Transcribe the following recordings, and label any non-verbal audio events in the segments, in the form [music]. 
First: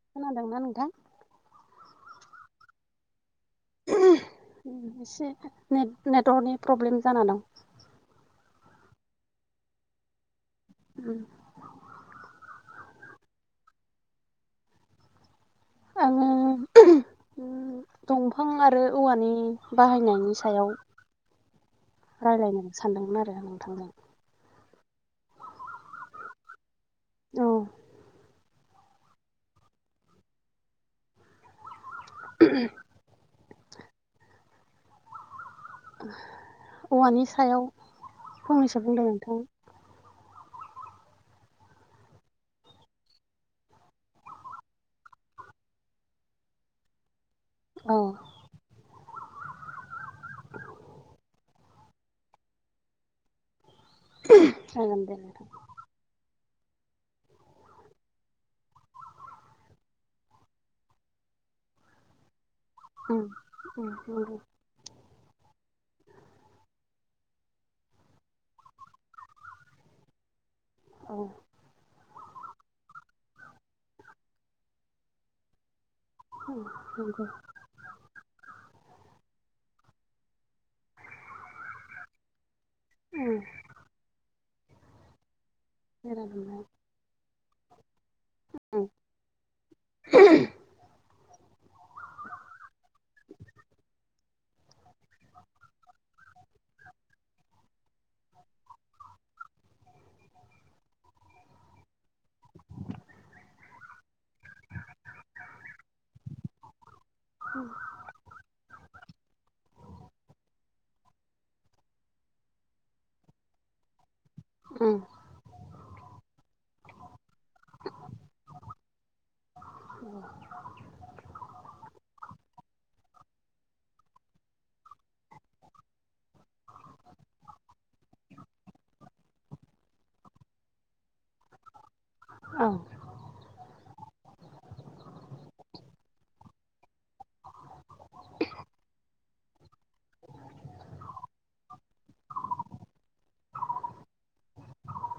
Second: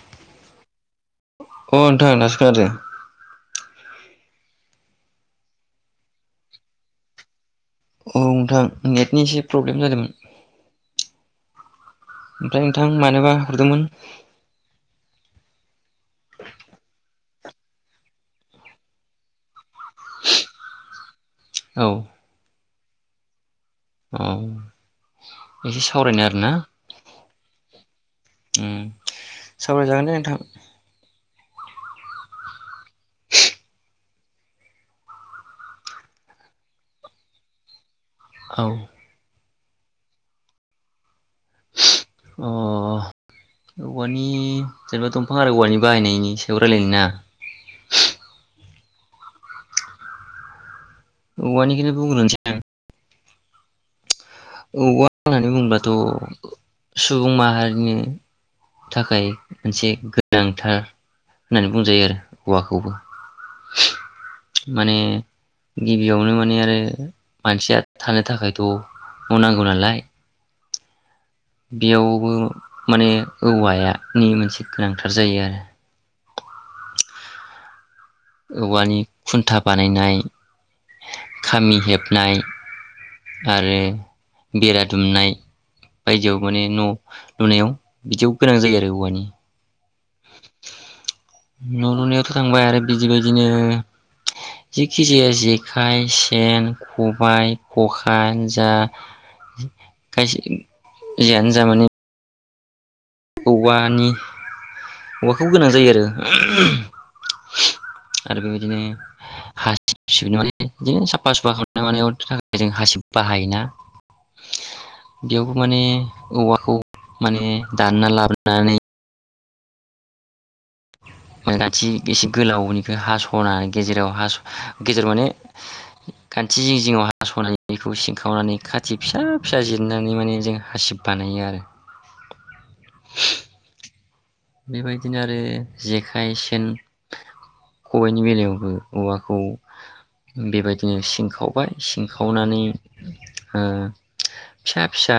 खोनादोंना नोंथां अ नोंथां दासो खोनादों, एसे ने नेटवर्कनि प्रब्लेम जाना दं। औ नोंथां नेटनि एसे प्रब्लेम जादोंमोन, उम ओमफ्राय नोंथां मानोबा हरदोंमोन, आङो, उम दंफां आरो औवानि, बाहायनायनि सायाव औ रायलायनो सानदोंमोन आरो आं औ एसे सावरायनो आरो ना, औ ओम सावरायजागोन दे नोंथां औवानि सायाव, औ फंनैसो बुंदों नोंथां, अ औवानि जेनेबा दंफां आरो औवानि बाहायनायनि सायाव रायलायनो ना, औ औवानिखौनो बुंग्रोनोसै आं जागोन औवा दे नोंथां, होननानै बुङोब्लाथ' सुबुं माहारिनि थाखाय मोनसे गोनांथार होननानै बुंजायो आरो हौवाखौबो उम उम नंगौ माने गिबियावनो माने आरो मानसिया थानो थाखायथ मावनांगौ नालाय औ बेयावबो माने औवाया नि मोनसे गोनांथार जायो आरो औ नंगौ औवानि खुन्था बानायनाय खामि हेबनाय उम आरो बेरा दुमनाय बेरा बायदियाव दुमनाय माने न लुनायाव बिदियाव गोनां जायो आरो औवानि उम न लुनायावथ थांबाय आरो बिदिबायदिनो जिखि जाया जेखाइ सेन खबायाइ खखा यानो जा खायसे जियानो जा माने औवानि औवाखौ गोनां जायो आरो आरो बेबायदिनो हासिब बिदिनो साफा सुफा खालामनाय नि थाखाय जों हासि बाहायोना औ बेयावबो माने औवाखौ माने दानना लाबोनानै औ गान्थि एसे गोलावनिफ्रा हासनानै गेजेराव हास गेजेराव माने खान्थि जिं जिङाव हासनानै बेखौ सिनखावनानै खाथि फिसा फिसा जिरनानै माने जों हासिब बानायो आरो औ बेबायदिनो आरो जेखाइ सेन खबाइनि बेलायावबो औवाखौ बेबायदिनो सिंखावबाय सिंखावनानै ओ फिसा फिसा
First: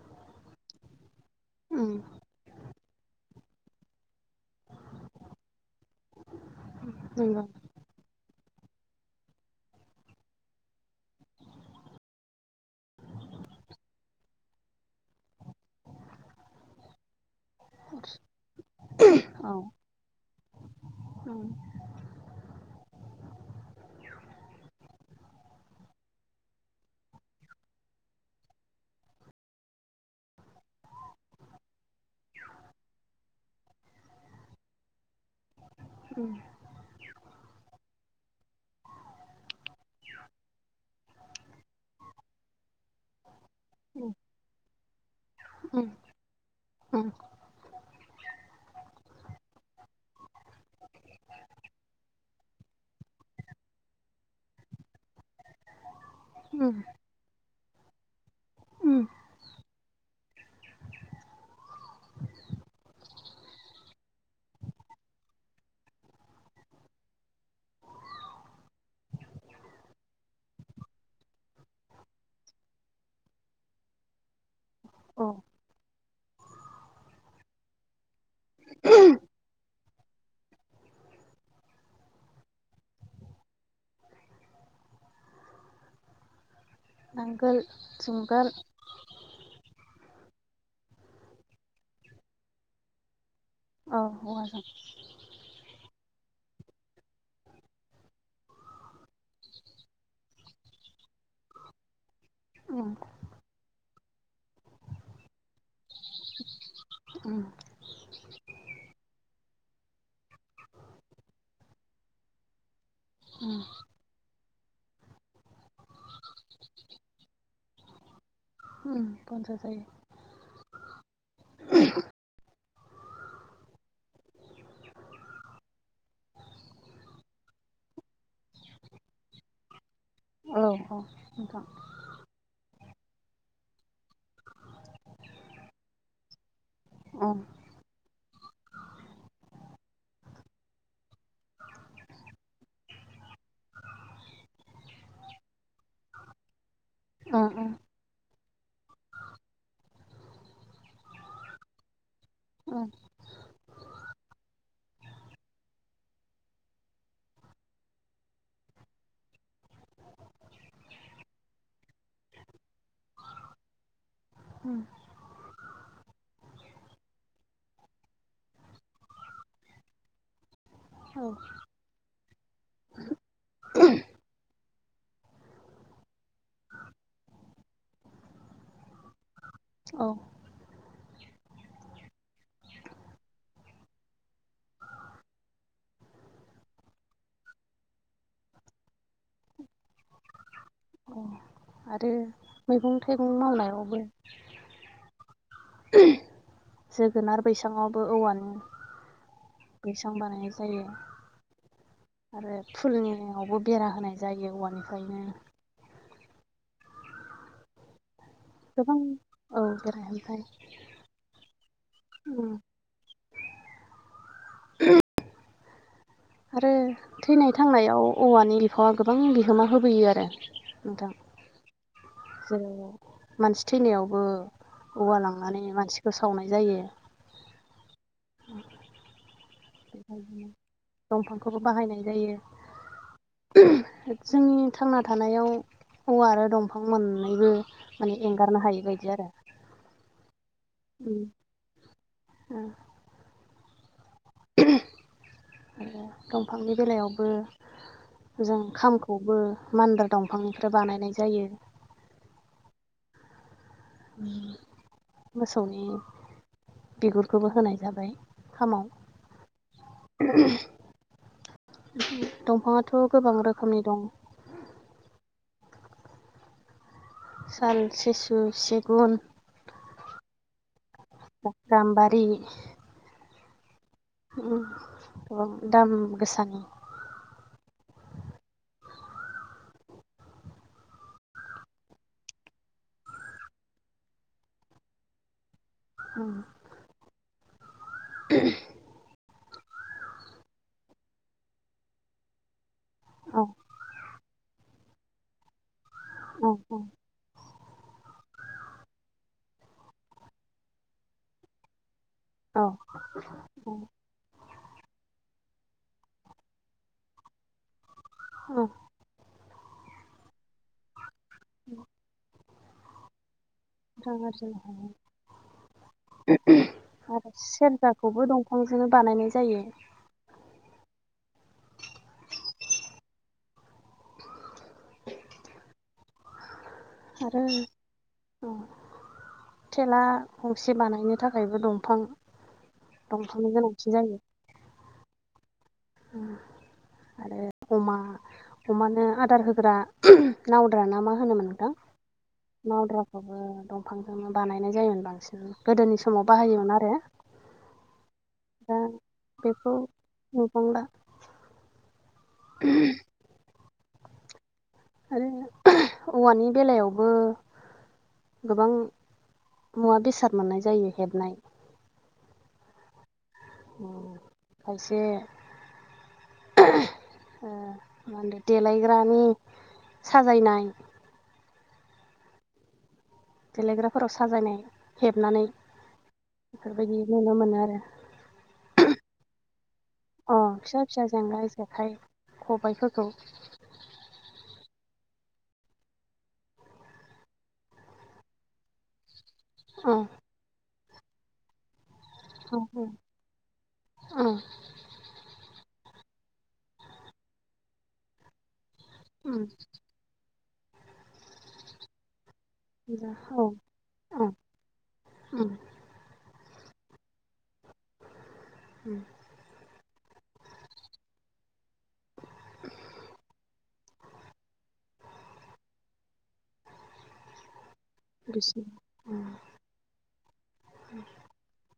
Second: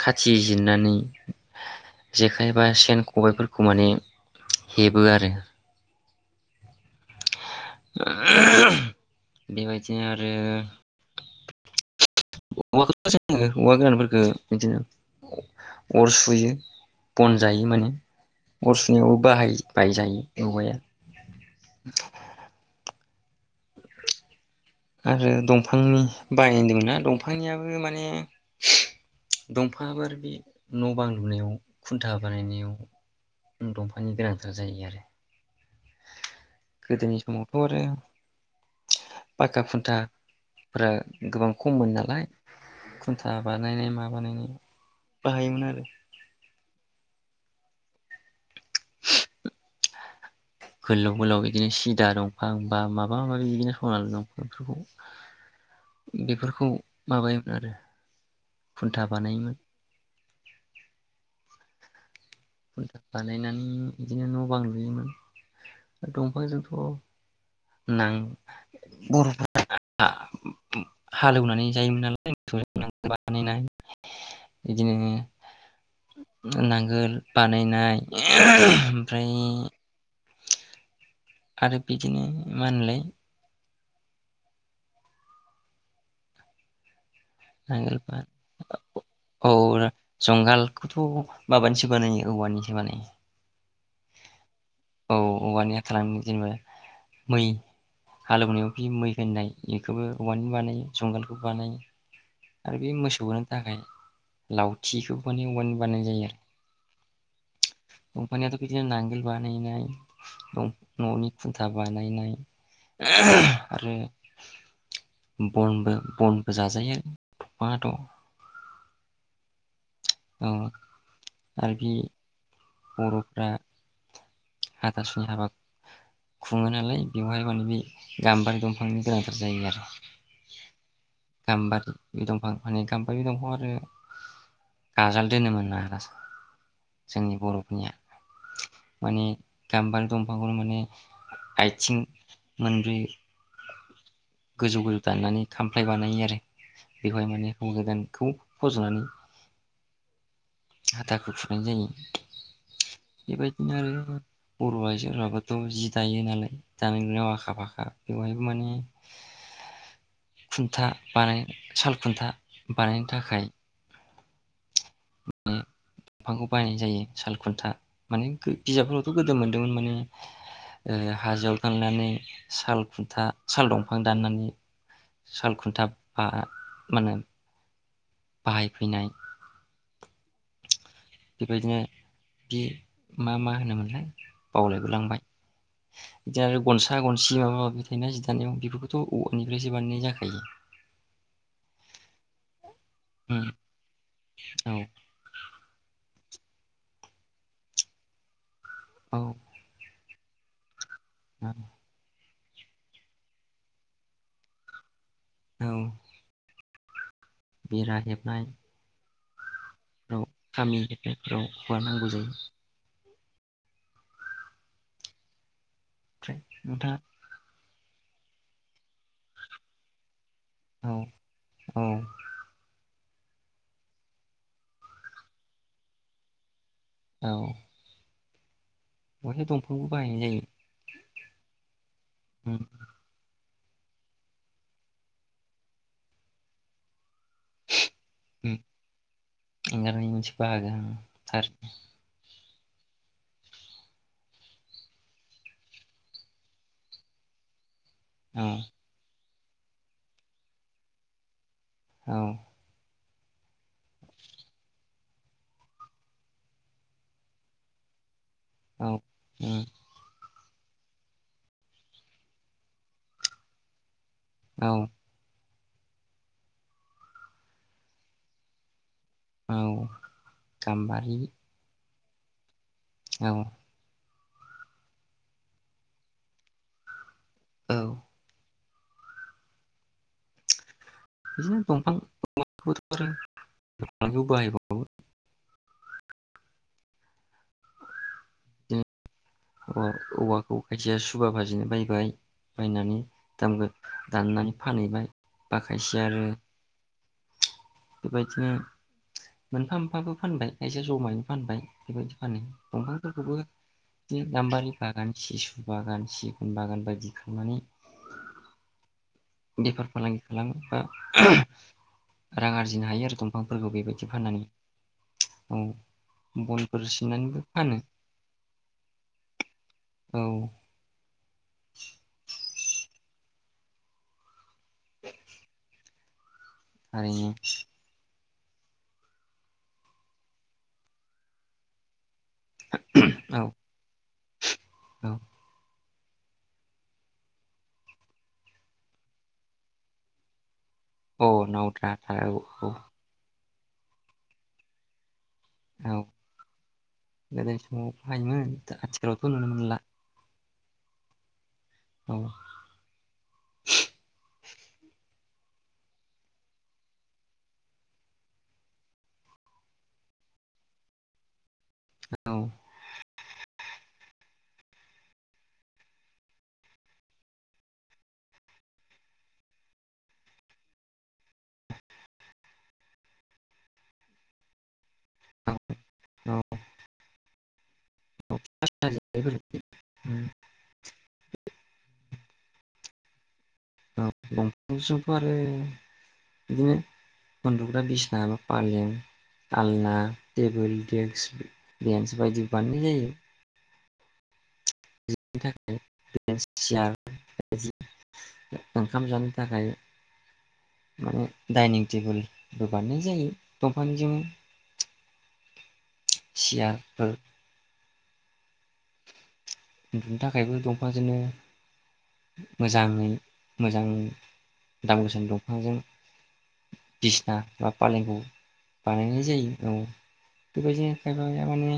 खाथि जिरनानै उम जेखायबा खबायफोरखौ माने हेबो आरो नंगौ बेबायदिनो आरो औवाखौथजोङो औवा गोरानफोरखौ बिदिनो अर सुयो बन जायो माने अर सुनायावबो औ बाहाय बाय जायो एवाया उम आरो दंफांनि बायदोंमोन ना दंफांनियाबो माने दंफाङाबो बे नबांलुनायाव खुन्था बानायनायाव दंफांनि गोनांथार जायो आरो उम गोदोनि समावथ आरो फाका खुन था फोरा गोबां खममोन नालाय खुन्था बानायनाय मा उम बानायनाय बाहायोमोन आरो उम उम गोलाव गोलाव बिदिनो सिदा दंफां बा माबा माबि बिदिनो सना दंफां फोरखौ बेफोरखौ उम माबायोब्ला आरो उम खुन्था बानायोमोन खुन्था बानायनानै बिदिनो न' बां लुयोमोन दंफांजोंथ' नां बर'फोरा हालेवनानै जायोमोन नालाय [unintelligible] बानायनाय इदिनो औ नांगोल बानायनाय ओमफ्राय आरो बिदिनो मा होनो मोनलाय नांगोल औ जंगालखौथ' माबानिसो बानायो औवानिसो बानायो। औ औवा जों औ औवानिया थालांदोंमोन जेनेबा मै हालेवनायाव बि मै होननाय इखौबो औवानि बानायो जुंगालखौबो बानायो। आरो उम बे मोसौ बोनो थाखाय लावथिखौ माने औवानि बानायनाय जायो उम आरो दंफानियाथ' बिदिनो नांगोल बा नायनाय न'नि खुन्था बानायनाय उम आरो बनबो बनबो जाजायो दंफाङाथ' उम बन जा जायो। औ आरोखि बर'फ्रा हाथासुनि हाबा खुङो नालाय बेवहाय माने बे गाम्बारि दंफांनि गोनांथार जायो आरो औ औ नोंथां गाम्बारि बे दंफां माने गामबारि दफां आरो गाजोल दोनोमोना जोंनि उम बर'फोरनिया माने गाम्बारि दंफांखौनो माने आथिं मोनब्रै गोजौ गोजौ दाननानै खामफ्लाय बानायो आरो बेवहाय उम माने उम हौवा गोदानखौ फजनानै हाथाखौ थुनाय जायो। उम बेबायदिनो आरो बर' आइजोफोराबोथ' जि दायो नालाय दानाय लुनायाव आखा फाखा बेवहायबो माने खुन्था बानाय साल गुन्था बानायनो थाखाय उम बायनाय जायो साल खुन्था माने बिजाबफोरावथ' गोदो मोनदोंमोन माने ओरै औ हाजोआव थांनानै साल खुन्था साल दंफां दाननानै साल खुन्था बाआ मानो बाहायफैनाय। औ। बेबायदिनो बे मा मा होनोमोनलाय बावलायबोलांबाय। अ आरो मैगं थाइगं उम मावनायावबो। औ जोगोनार बैसाङावबो औवानि औ। बैसां बानायनाय जायो। [unintelligible] आरो फुलनियावबो बेरा होनाय जायो औवानिफ्रायनो। औ। बेरा हेबनाय। गोबां औ बेरा औ ओमफ्राय गामि हेनायफोराव हगारनांगौ जायो। उम [unintelligible] ओमफ्राय आरो नोंथाङा थैनाय थांनायाव औवानि बिफावा गोबां बिहोमा होबोयो आरो। औ नोंथां। औ। जेरै मानसि थैनायावबो औवा लांनानै मानसिखौ सावनाय जायो। औ। [unintelligible] बहाय दंफांखौ बाहायनाय बेबायदिनो दंफांखौबो बाहायनाय जायो। जोंनि थांना थानायाव औवा आरो दंफां मोन नैबो माने उम एंगारनो हायै बायदि आरो। एंगारनाय मोनसे बाहागो थार औ। आरो दंफांनि बेलायावबो औ जों खामखौबो। मान्दार दंफांनिफ्राय बानायनाय जायो। औ। उम मोसौनि बिगुरखौबो होनाय जाबाय। खामाव औ उम। दंफाङाथ' गोबां रोखोमनि दं। औ। साल सिसु सिगुन। औ गामबा गामबारि दैनि नंगौ। उम गोबां दाम गोसानि। औ। बिदिनो दंफां दंफांफोर आरो बाहायबावो उम बिदिनो [unintelligible] औ औवाखौ खायसेया सुबा बाजेनो बायबाय बायनानै औ दानगोन दाननानै फानहैबाय बा खायसे आरो औ औ बेबायदिनो मोनफा मोनफाबो फानबाय खायसे जमायैनो फानबाय बेबायदि फानो औ दंफांफोरखौबो औ बिदि गाम्बारि बागान सिसु बागान सिगुन बागान बायदि खालामनानै उम बेफार फालांगि खालामो बा [inaudible] रां आरजिनो हायो आरो दं रां आरजिनो हायो औ बनफोर आरो सिननानैबो फानो सेरजाखौबो दंफांजोंनो बानायनाय जायो औ [unintelligible] [inaudible] थारैनो उम थेला गंसे बानायनो थाखायबो दंफां औ दंफांनि गोनांथि जायो औ उम आरो अमा अमानो आदार होग्रा नावद्रा ना मा होनोमोन अ नोंथां नावद्रा था औ औ नावद्राखौबो दंफांजोंनो बानायनाय जायोमोन बांसिन औ गोदोनि समाव बाहायोमोन आरो गोदो समाव हायोमोन दा आथिखालावथ' नुनो बेखौ मोनला। [unintelligible] औ। उमह। [inaudible] आरो औवानि बेलायावबो गोबां मुवा बेसाद मोननाय जायो हेबनाय। औ। अ खायसे ओ माहोनदो देलायग्रानि साजायनाय गेलेग्राफोराव साजायनाय हेबनानै औ बेफोरबायदि नुनो मोनो आरो उमह अ फिसा फिसा जेंगाय जेखाइ। खबाइफोरखौ औ [unintelligible] आरो बिदिनो उन्दुग्रा बिसनााबा पालें। अ आलना टेबोल देखस बेन्स बायदि अ बानायनाय जायो अ [unintelligible] ओंखाम जानो थाखाय माने डाइनिं टेबोल होबानो जायो औ दंफांनिजों। औ सियारफोर उम उन्दुनो थाखायबो दंफांजोंनो मोजाङै मोजां दाम गोसानि दंफांजों बिसिना बा फालेंखौ बिसोर बानायनाय जायो औ बेबायदिनो खायफाया माने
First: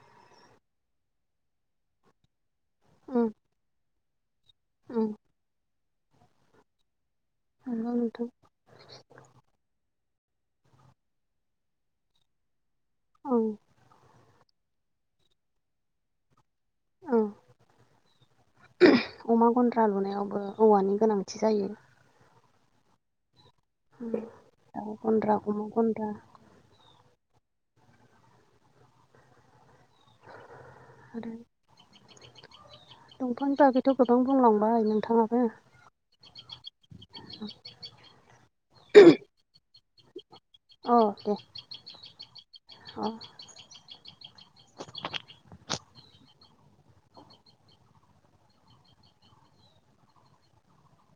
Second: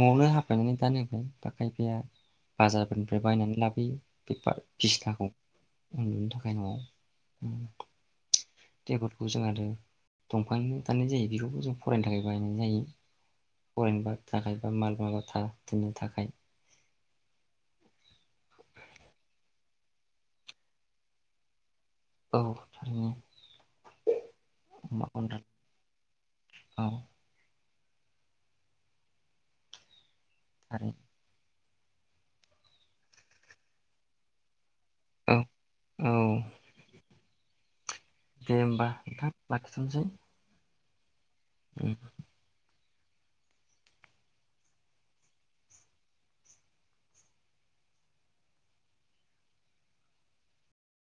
नआवनो [unintelligible] बाजारफोरनिफ्राय बायनानै लाबोयो। [unintelligible] बिसनाखौ उन्दुनो थाखाय नआव [unintelligible] टेबलखौ जों आरो दंफांनि दाननाय जायो बेखौबो जों फरायनो थाखाय बाहायनाय जायो औ फरायनो [unintelligible] थाखाय बा [unintelligible] थाखाय औ अमा गन्द्रा लुनायावबो औवानि गोनांथि जायो औ थारैनो ओ अमा गन्द्रा गन्द्राखौनो गन्द्रा औ आरो दंफांनि बागैथ गोबां बुंलां बाय औ नोंथाङानो औ [inaudible] दे होमबा नोंथां लाखिथनोसै। औ दे ओम अ